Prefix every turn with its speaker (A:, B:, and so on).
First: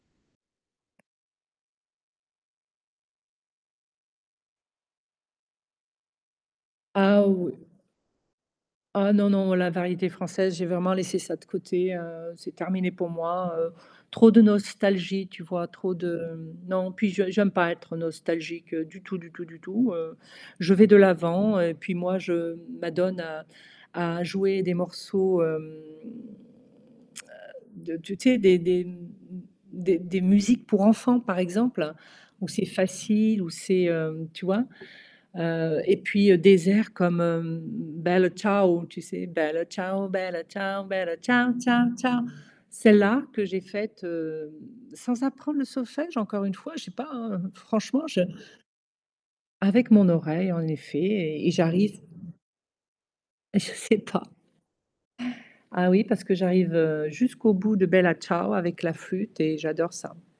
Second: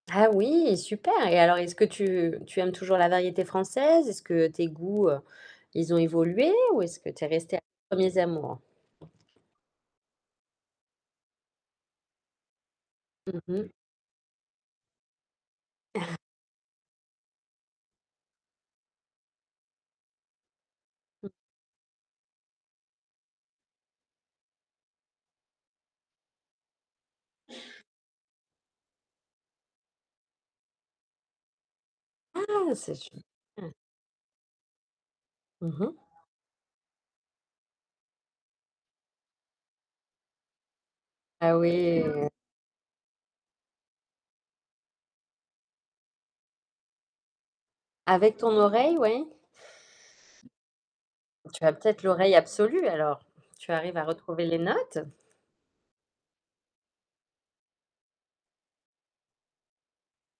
A: Ah oui, super! Et alors, est-ce que tu tu aimes toujours la variété française? Est-ce que tes goûts, heu, ils ont évolué ou est-ce que
B: Ah,
A: tu es
B: oui.
A: restée à tes 1ers amours?
B: Ah non, non, la variété française, j'ai vraiment laissé ça de côté, heu, c'est terminé pour
A: Mmh
B: moi.
A: mh.
B: Heu, trop de nostalgie, tu vois? Trop de non, puis je j'aime pas être nostalgique du tout, du tout, du tout. Heu, je vais de
A: Mmh.
B: l'avant et puis moi, je m'adonne à à jouer des morceaux, hem heu, de tu sais, des des m m m des des musiques pour enfants par exemple, où c'est
A: Ah! C'est su
B: facile, où
A: mmh.
B: c'est, heu tu vois?
A: Mmh
B: Heu,
A: mh.
B: et puis, heu, des airs comme, hem, Bella Ciao, tu sais? Bella ciao, Bella ciao, Bella ciao
A: Ah
B: ciao
A: oui.
B: ciao, celle-là que j'ai faite, hem, sans apprendre le solfège, encore une fois, je sais pas, hein, franchement je
A: Avec ton oreille, oui.
B: Avec mon oreille, en effet, et et
A: Tu as
B: j'arrive
A: peut-être l'oreille absolue alors.
B: Je
A: Tu arrives
B: sais
A: à
B: pas.
A: retrouver les notes?
B: Ah oui, parce que j'arrive, heu, jusqu'au bout de Bella Ciao, avec la flûte et j'adore ça.